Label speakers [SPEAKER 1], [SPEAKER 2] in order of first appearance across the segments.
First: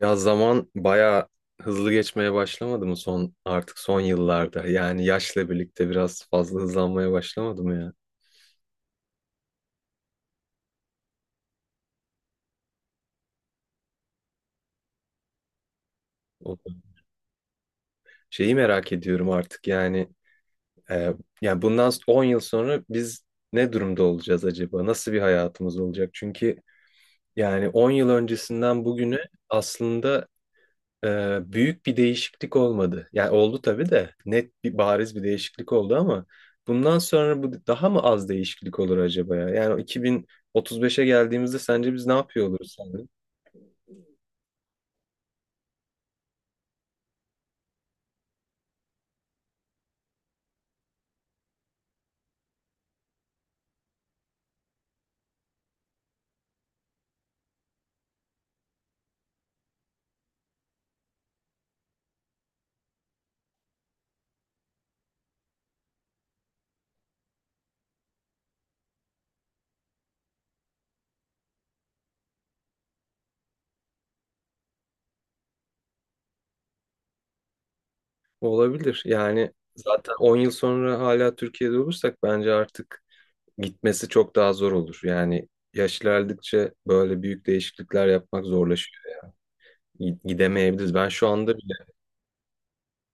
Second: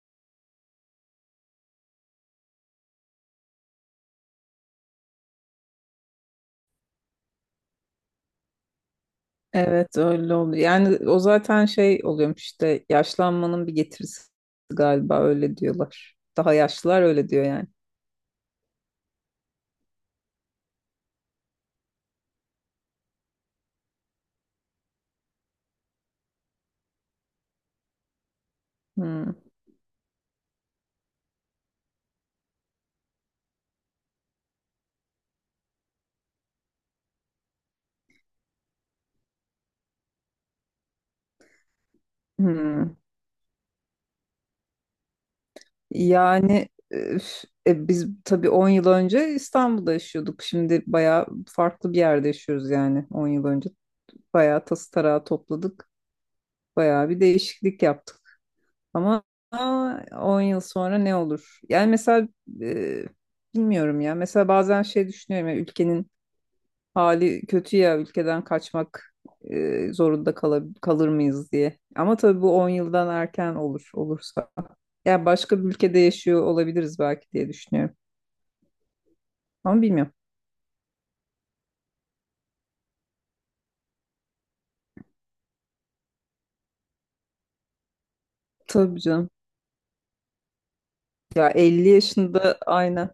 [SPEAKER 1] Ya zaman bayağı hızlı geçmeye başlamadı mı son artık son yıllarda? Yani yaşla birlikte biraz fazla hızlanmaya başlamadı mı ya?
[SPEAKER 2] Evet, öyle oluyor. Yani o zaten şey oluyormuş işte, yaşlanmanın bir getirisi galiba, öyle diyorlar. Daha
[SPEAKER 1] O
[SPEAKER 2] yaşlılar öyle diyor yani.
[SPEAKER 1] şeyi merak ediyorum artık yani e, yani bundan 10 yıl sonra biz ne durumda olacağız acaba? Nasıl bir hayatımız olacak? Çünkü yani 10 yıl öncesinden bugüne
[SPEAKER 2] Hmm,
[SPEAKER 1] aslında büyük bir değişiklik olmadı. Yani oldu tabii de net bir bariz bir değişiklik oldu ama bundan sonra bu daha mı az değişiklik olur acaba ya? Yani o 2035'e geldiğimizde sence biz ne yapıyor oluruz
[SPEAKER 2] hmm.
[SPEAKER 1] sence?
[SPEAKER 2] Yani biz tabii 10 yıl önce İstanbul'da yaşıyorduk. Şimdi bayağı farklı bir yerde yaşıyoruz, yani 10 yıl önce. Bayağı tası tarağı topladık. Bayağı bir değişiklik yaptık. Ama 10 yıl sonra ne olur? Yani mesela, e, bilmiyorum ya. Mesela bazen şey düşünüyorum ya, ülkenin hali kötü ya, ülkeden kaçmak zorunda kalır mıyız diye. Ama tabii bu 10 yıldan erken olur olursa. Yani başka bir ülkede yaşıyor olabiliriz belki diye düşünüyorum.
[SPEAKER 1] Olabilir. Yani
[SPEAKER 2] Ama bilmiyorum.
[SPEAKER 1] zaten 10 yıl sonra hala Türkiye'de olursak bence artık gitmesi çok daha zor olur. Yani yaş ilerledikçe böyle büyük değişiklikler yapmak
[SPEAKER 2] Tabii
[SPEAKER 1] zorlaşıyor.
[SPEAKER 2] canım.
[SPEAKER 1] Gidemeyebiliriz. Ben şu
[SPEAKER 2] Ya
[SPEAKER 1] anda
[SPEAKER 2] 50 yaşında aynen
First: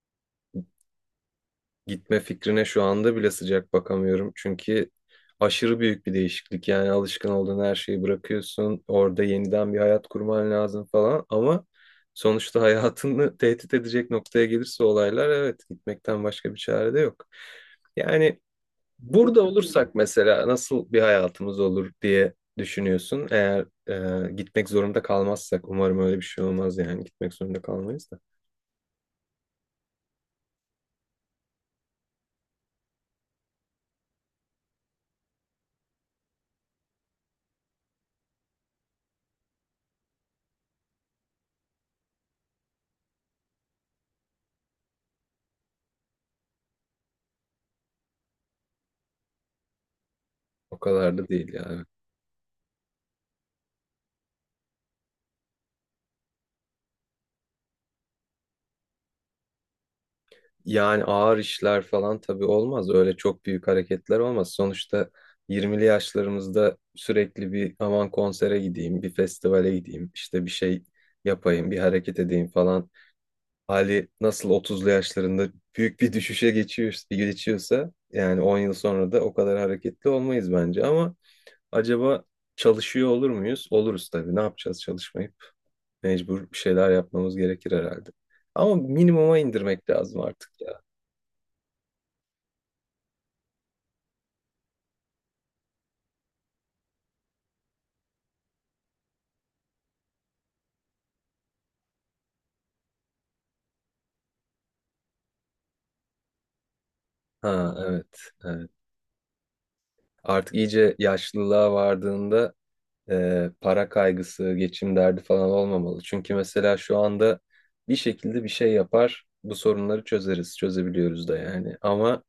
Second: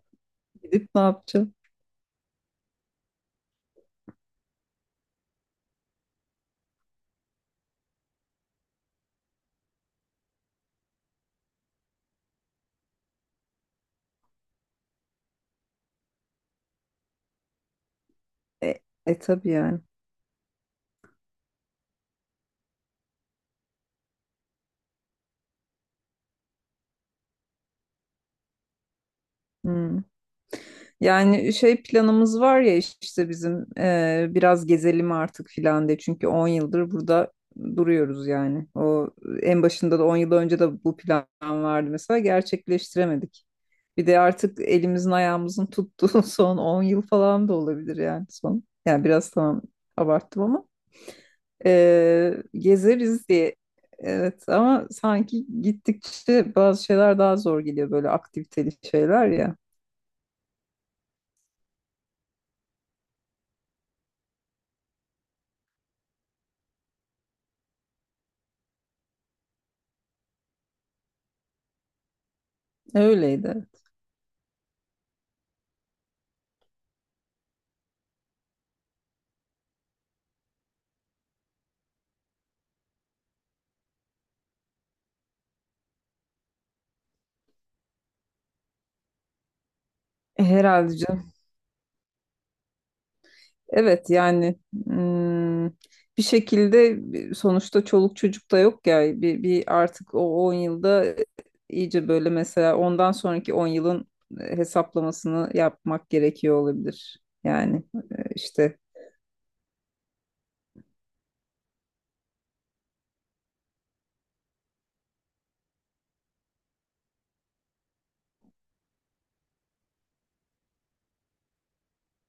[SPEAKER 2] gidip ne yapacağım?
[SPEAKER 1] Gitme fikrine şu anda bile sıcak bakamıyorum. Çünkü aşırı büyük bir değişiklik. Yani alışkın olduğun her şeyi bırakıyorsun. Orada yeniden bir hayat kurman lazım falan. Ama sonuçta hayatını tehdit edecek noktaya gelirse olaylar, evet, gitmekten başka bir çare de yok. Yani
[SPEAKER 2] E, e
[SPEAKER 1] burada
[SPEAKER 2] tabii yani.
[SPEAKER 1] olursak mesela nasıl bir hayatımız olur diye düşünüyorsun. Eğer gitmek zorunda kalmazsak umarım öyle bir şey olmaz yani gitmek zorunda kalmayız da.
[SPEAKER 2] Hmm. Yani şey, planımız var ya işte bizim, biraz gezelim artık filan de, çünkü 10 yıldır burada duruyoruz yani. O en başında da, 10 yıl önce de bu plan vardı mesela, gerçekleştiremedik. Bir de artık elimizin ayağımızın tuttuğu son 10 yıl falan da olabilir yani, son. Yani biraz, tamam abarttım ama
[SPEAKER 1] O kadar da değil ya. Evet.
[SPEAKER 2] gezeriz diye. Evet, ama sanki gittikçe bazı şeyler daha zor geliyor, böyle aktiviteli şeyler ya.
[SPEAKER 1] Yani ağır işler falan tabii olmaz. Öyle çok büyük hareketler olmaz. Sonuçta 20'li yaşlarımızda sürekli bir aman konsere gideyim, bir festivale gideyim, işte bir şey yapayım, bir hareket edeyim falan.
[SPEAKER 2] Öyleydi.
[SPEAKER 1] Hali nasıl 30'lu yaşlarında büyük bir düşüşe geçiyor, geçiyorsa yani 10 yıl sonra da o kadar hareketli olmayız bence. Ama acaba çalışıyor olur muyuz? Oluruz tabii. Ne yapacağız çalışmayıp? Mecbur bir şeyler yapmamız gerekir herhalde. Ama minimuma indirmek lazım artık.
[SPEAKER 2] Herhalde canım. Evet yani, mm, bir şekilde sonuçta çoluk çocuk da yok ya, bir artık o 10 yılda iyice böyle, mesela ondan sonraki 10 yılın hesaplamasını yapmak gerekiyor olabilir.
[SPEAKER 1] Ha,
[SPEAKER 2] Yani
[SPEAKER 1] evet, evet.
[SPEAKER 2] işte,
[SPEAKER 1] Artık iyice yaşlılığa vardığında para kaygısı, geçim derdi falan olmamalı. Çünkü mesela şu anda bir şekilde bir şey yapar, bu sorunları çözeriz, çözebiliyoruz da yani. Ama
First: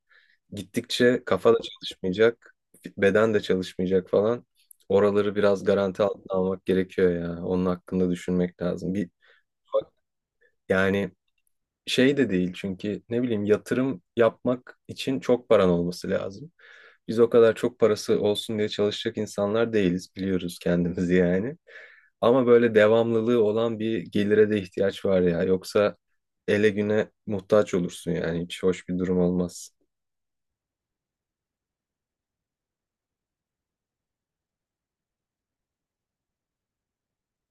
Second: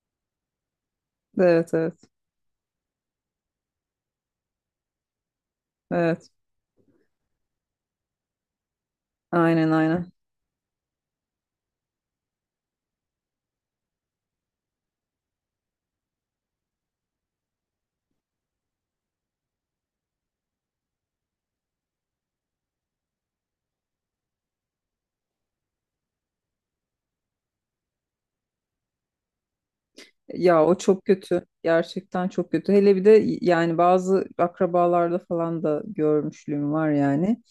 [SPEAKER 1] gittikçe kafa da
[SPEAKER 2] evet evet
[SPEAKER 1] çalışmayacak, beden de çalışmayacak falan. Oraları biraz garanti altına
[SPEAKER 2] evet,
[SPEAKER 1] almak gerekiyor ya. Onun hakkında düşünmek lazım. Bir
[SPEAKER 2] aynen aynen.
[SPEAKER 1] yani Şey de değil çünkü ne bileyim yatırım yapmak için çok paran olması lazım. Biz o kadar çok parası olsun diye çalışacak insanlar değiliz, biliyoruz kendimizi yani. Ama böyle devamlılığı olan bir gelire de ihtiyaç var ya. Yoksa ele güne muhtaç olursun, yani hiç hoş bir durum olmaz.
[SPEAKER 2] Ya, o çok kötü. Gerçekten çok kötü. Hele bir de, yani bazı akrabalarda falan da görmüşlüğüm var yani.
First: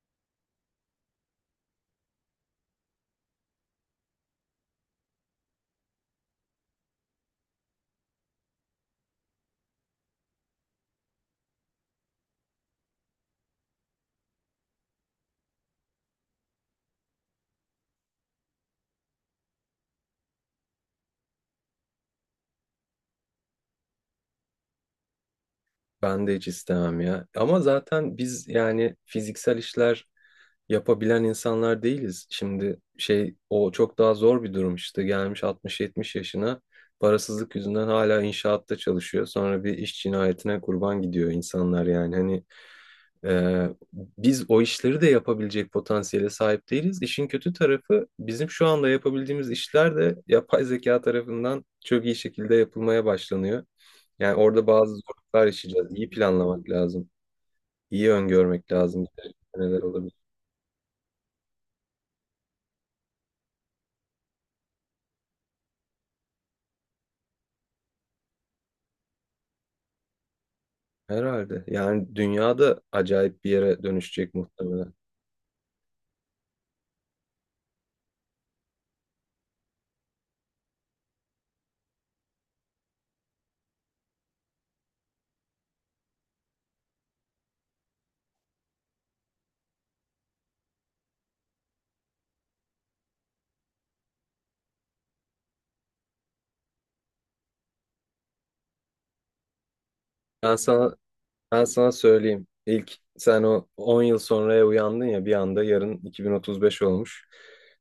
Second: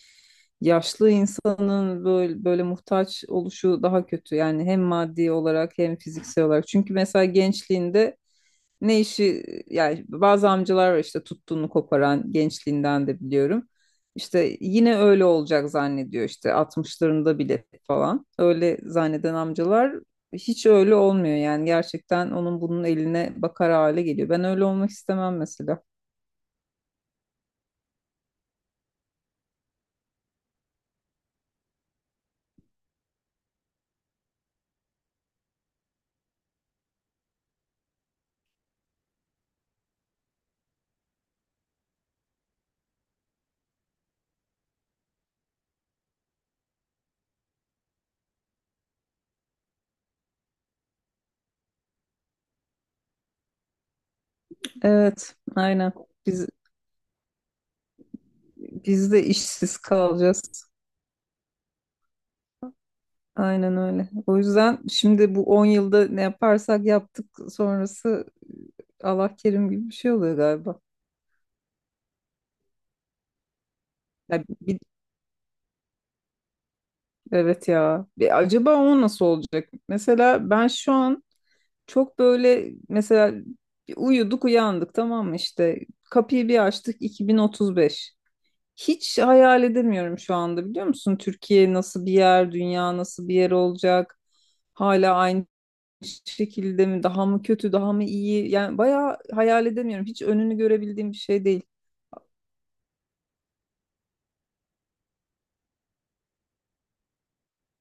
[SPEAKER 2] Yaşlı insanın böyle, böyle muhtaç oluşu daha kötü. Yani hem maddi olarak hem fiziksel olarak. Çünkü mesela gençliğinde ne işi, yani bazı amcalar var işte, tuttuğunu koparan, gençliğinden de biliyorum. İşte yine öyle olacak zannediyor, işte 60'larında bile falan. Öyle zanneden amcalar hiç öyle olmuyor yani, gerçekten onun bunun eline bakar hale geliyor. Ben öyle olmak istemem mesela.
[SPEAKER 1] Ben de hiç istemem ya. Ama zaten biz yani fiziksel işler yapabilen insanlar değiliz. Şimdi şey, o çok daha zor bir durum, işte gelmiş 60-70 yaşına parasızlık yüzünden hala inşaatta çalışıyor. Sonra bir iş cinayetine kurban gidiyor insanlar yani hani Ee, biz o işleri de yapabilecek potansiyele sahip değiliz. İşin kötü tarafı bizim şu anda yapabildiğimiz işler de yapay zeka tarafından çok iyi şekilde yapılmaya başlanıyor. Yani orada bazı
[SPEAKER 2] Evet,
[SPEAKER 1] zorluklar
[SPEAKER 2] aynen.
[SPEAKER 1] yaşayacağız. İyi
[SPEAKER 2] Biz
[SPEAKER 1] planlamak lazım. İyi öngörmek lazım.
[SPEAKER 2] biz de işsiz
[SPEAKER 1] Neler olabilir?
[SPEAKER 2] kalacağız. Aynen öyle. O yüzden şimdi bu 10 yılda ne yaparsak yaptık, sonrası Allah kerim gibi bir şey oluyor galiba.
[SPEAKER 1] Herhalde. Yani dünyada acayip bir yere dönüşecek
[SPEAKER 2] Ya bir
[SPEAKER 1] muhtemelen.
[SPEAKER 2] Evet ya. Acaba o nasıl olacak? Mesela ben şu an çok böyle, mesela uyuduk uyandık, tamam mı, işte kapıyı bir açtık, 2035. Hiç hayal edemiyorum şu anda, biliyor musun? Türkiye nasıl bir yer, dünya nasıl bir yer olacak? Hala aynı şekilde mi, daha mı kötü daha mı iyi, yani bayağı hayal edemiyorum, hiç
[SPEAKER 1] Ben
[SPEAKER 2] önünü
[SPEAKER 1] sana
[SPEAKER 2] görebildiğim bir şey değil.
[SPEAKER 1] Ben sana söyleyeyim. İlk sen o 10 yıl sonraya uyandın ya bir anda, yarın 2035 olmuş.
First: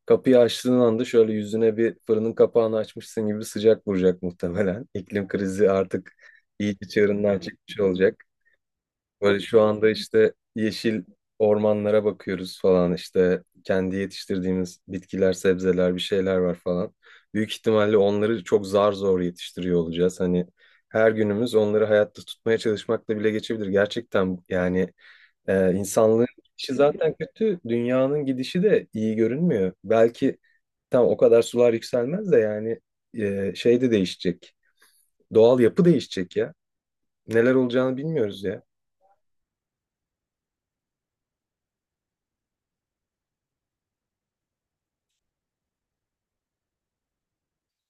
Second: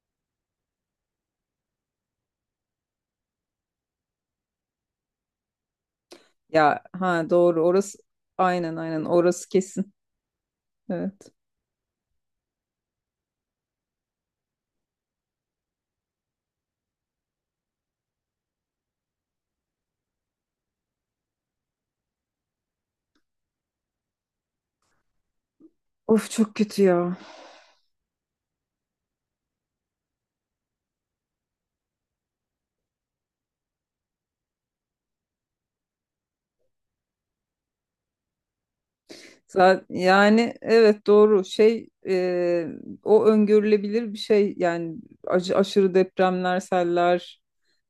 [SPEAKER 1] Kapıyı açtığın anda şöyle yüzüne bir fırının kapağını açmışsın gibi sıcak vuracak muhtemelen. İklim krizi artık
[SPEAKER 2] Ya,
[SPEAKER 1] iyice
[SPEAKER 2] ha
[SPEAKER 1] çığırından
[SPEAKER 2] doğru
[SPEAKER 1] çıkmış
[SPEAKER 2] orası,
[SPEAKER 1] olacak.
[SPEAKER 2] aynen aynen,
[SPEAKER 1] Böyle
[SPEAKER 2] orası
[SPEAKER 1] şu anda
[SPEAKER 2] kesin.
[SPEAKER 1] işte yeşil
[SPEAKER 2] Evet.
[SPEAKER 1] ormanlara bakıyoruz falan, işte kendi yetiştirdiğimiz bitkiler, sebzeler bir şeyler var falan. Büyük ihtimalle onları çok zar zor yetiştiriyor olacağız. Hani her günümüz onları hayatta tutmaya çalışmakla bile geçebilir. Gerçekten yani insanlığın
[SPEAKER 2] Of çok
[SPEAKER 1] gidişi
[SPEAKER 2] kötü
[SPEAKER 1] zaten
[SPEAKER 2] ya.
[SPEAKER 1] kötü, dünyanın gidişi de iyi görünmüyor. Belki tam o kadar sular yükselmez de yani şey de değişecek. Doğal yapı değişecek ya. Neler olacağını bilmiyoruz ya.
[SPEAKER 2] Yani evet, doğru şey, o öngörülebilir bir şey yani, aşırı depremler, seller,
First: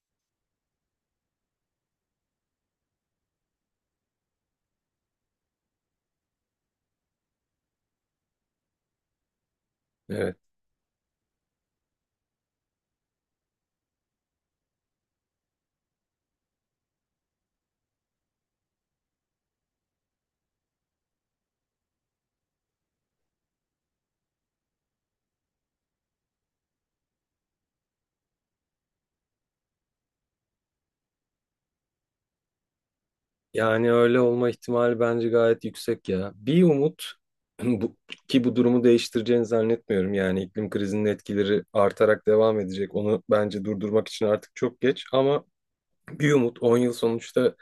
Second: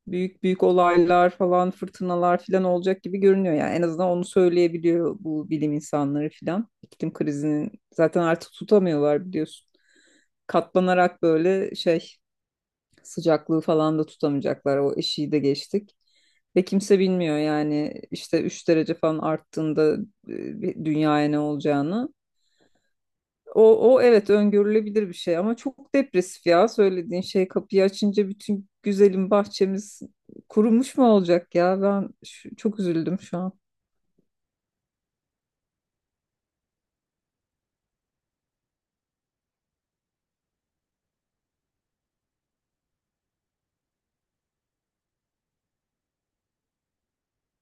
[SPEAKER 2] büyük büyük olaylar falan, fırtınalar falan olacak gibi görünüyor yani, en azından onu söyleyebiliyor bu bilim insanları falan. İklim krizinin zaten artık tutamıyorlar biliyorsun.
[SPEAKER 1] Evet.
[SPEAKER 2] Katlanarak böyle şey, sıcaklığı falan da tutamayacaklar. O eşiği de geçtik. Ve kimse bilmiyor yani işte 3 derece falan arttığında, bir dünyaya ne olacağını. O evet, öngörülebilir bir şey ama çok depresif ya söylediğin şey, kapıyı açınca bütün güzelim bahçemiz kurumuş mu olacak ya, ben çok üzüldüm şu an.
[SPEAKER 1] Yani öyle olma ihtimali bence gayet yüksek ya. Bir umut bu, ki bu durumu değiştireceğini zannetmiyorum. Yani iklim krizinin etkileri artarak devam edecek. Onu bence durdurmak için artık çok geç ama bir umut 10 yıl sonuçta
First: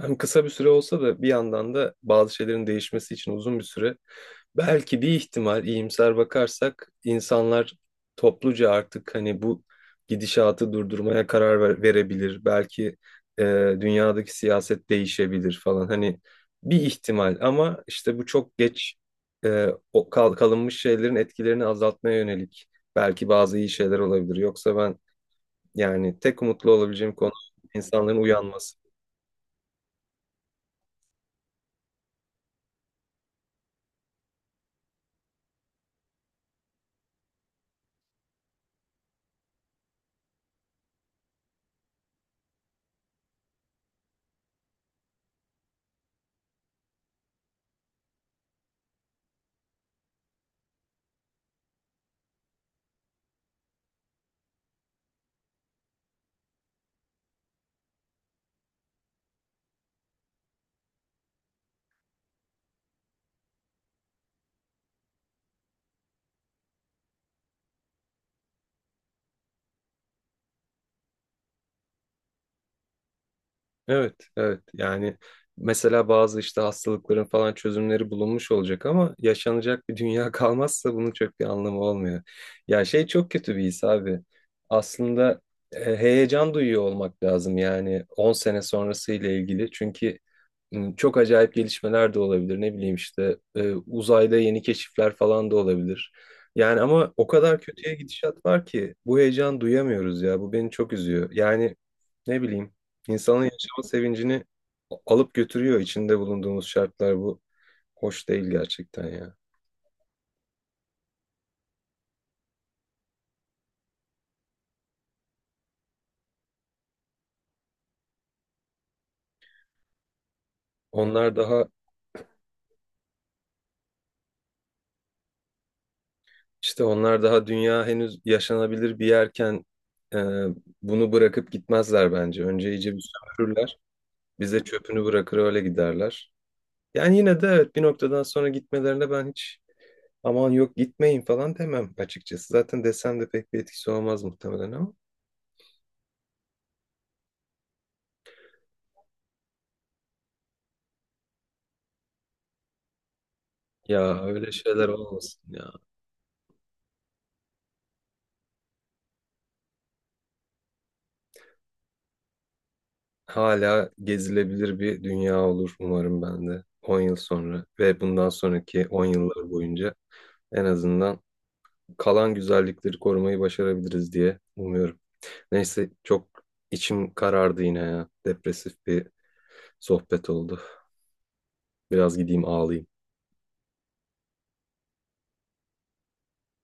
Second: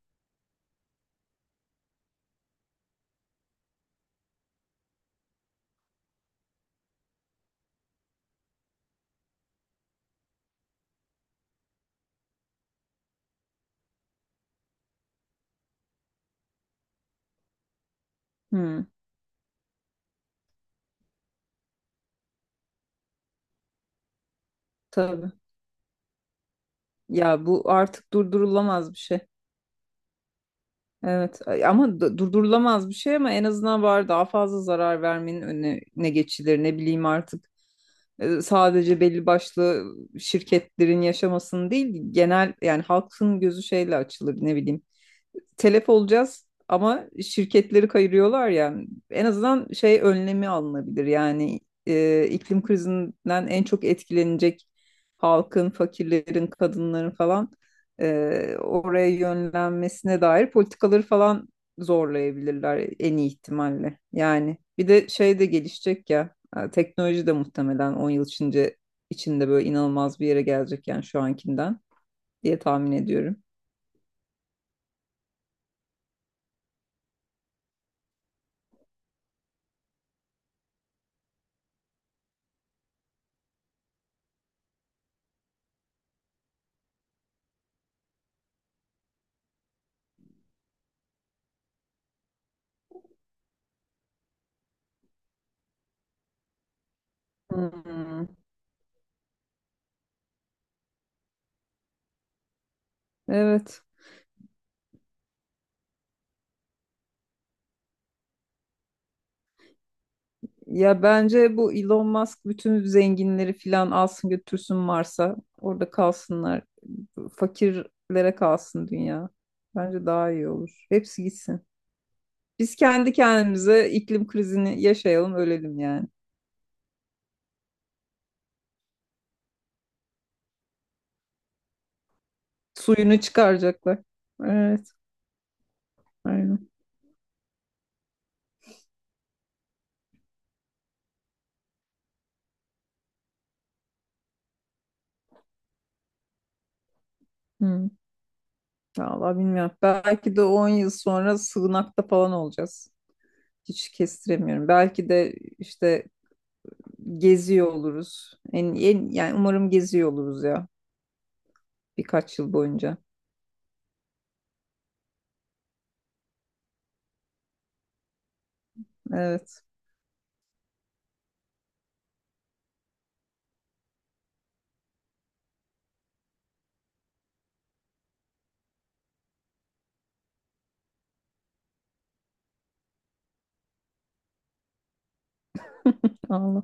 [SPEAKER 1] hem kısa bir süre olsa da bir yandan da bazı şeylerin değişmesi için uzun bir süre. Belki bir ihtimal iyimser bakarsak insanlar topluca artık hani bu gidişatı durdurmaya verebilir. Belki e, dünyadaki siyaset değişebilir falan. Hani bir ihtimal ama işte bu çok
[SPEAKER 2] Hmm,
[SPEAKER 1] geç, e, o kalınmış şeylerin etkilerini azaltmaya yönelik belki bazı iyi şeyler olabilir. Yoksa ben
[SPEAKER 2] tabii.
[SPEAKER 1] yani tek umutlu olabileceğim konu
[SPEAKER 2] Ya, bu artık
[SPEAKER 1] insanların uyanması.
[SPEAKER 2] durdurulamaz bir şey. Evet ama, durdurulamaz bir şey, ama en azından var, daha fazla zarar vermenin önüne ne geçilir, ne bileyim artık. Sadece belli başlı şirketlerin yaşamasını değil, genel yani halkın gözü şeyle açılır, ne bileyim. Telef olacağız ama şirketleri kayırıyorlar ya. En azından şey önlemi alınabilir. Yani iklim krizinden en çok etkilenecek halkın, fakirlerin, kadınların falan, oraya yönlenmesine dair politikaları falan zorlayabilirler en iyi ihtimalle. Yani bir de şey de gelişecek ya. Teknoloji de muhtemelen 10 yıl içinde böyle inanılmaz bir yere gelecek yani, şu ankinden diye tahmin ediyorum.
[SPEAKER 1] Evet, evet. Yani mesela bazı işte hastalıkların falan çözümleri bulunmuş olacak ama yaşanacak bir dünya kalmazsa bunun çok bir anlamı olmuyor. Ya şey, çok kötü bir his abi. Aslında heyecan duyuyor olmak lazım yani 10 sene sonrası ile ilgili. Çünkü çok acayip gelişmeler de olabilir. Ne bileyim işte uzayda yeni keşifler falan da olabilir. Yani ama o kadar kötüye
[SPEAKER 2] Hmm.
[SPEAKER 1] gidişat var ki bu heyecan duyamıyoruz ya. Bu beni çok üzüyor. Yani ne bileyim, insanın
[SPEAKER 2] Evet.
[SPEAKER 1] yaşama sevincini alıp götürüyor içinde bulunduğumuz şartlar, bu hoş değil gerçekten ya.
[SPEAKER 2] Ya bence bu Elon Musk bütün zenginleri filan alsın götürsün Mars'a. Orada kalsınlar. Fakirlere kalsın dünya. Bence daha iyi olur. Hepsi
[SPEAKER 1] Onlar
[SPEAKER 2] gitsin.
[SPEAKER 1] daha
[SPEAKER 2] Biz kendi kendimize iklim krizini yaşayalım, ölelim yani.
[SPEAKER 1] işte onlar daha dünya henüz yaşanabilir bir yerken e, bunu bırakıp gitmezler bence. Önce iyice bir
[SPEAKER 2] Suyunu
[SPEAKER 1] sömürürler.
[SPEAKER 2] çıkaracaklar.
[SPEAKER 1] Bize
[SPEAKER 2] Evet,
[SPEAKER 1] çöpünü bırakır öyle giderler.
[SPEAKER 2] aynen.
[SPEAKER 1] Yani yine de evet, bir noktadan sonra gitmelerine ben hiç aman yok gitmeyin falan demem açıkçası. Zaten desem de pek bir etkisi olmaz muhtemelen ama.
[SPEAKER 2] Hı. Vallahi bilmiyorum. Belki de 10 yıl sonra sığınakta falan olacağız. Hiç
[SPEAKER 1] Ya öyle
[SPEAKER 2] kestiremiyorum.
[SPEAKER 1] şeyler
[SPEAKER 2] Belki de
[SPEAKER 1] olmasın ya.
[SPEAKER 2] işte geziyor oluruz. Yani umarım geziyor oluruz ya, birkaç yıl boyunca.
[SPEAKER 1] Hala gezilebilir bir dünya olur umarım ben de 10 yıl sonra ve bundan sonraki 10 yıllar
[SPEAKER 2] Evet.
[SPEAKER 1] boyunca en azından kalan güzellikleri korumayı başarabiliriz diye umuyorum. Neyse, çok içim karardı yine ya. Depresif bir sohbet oldu. Biraz gideyim ağlayayım.
[SPEAKER 2] Allah.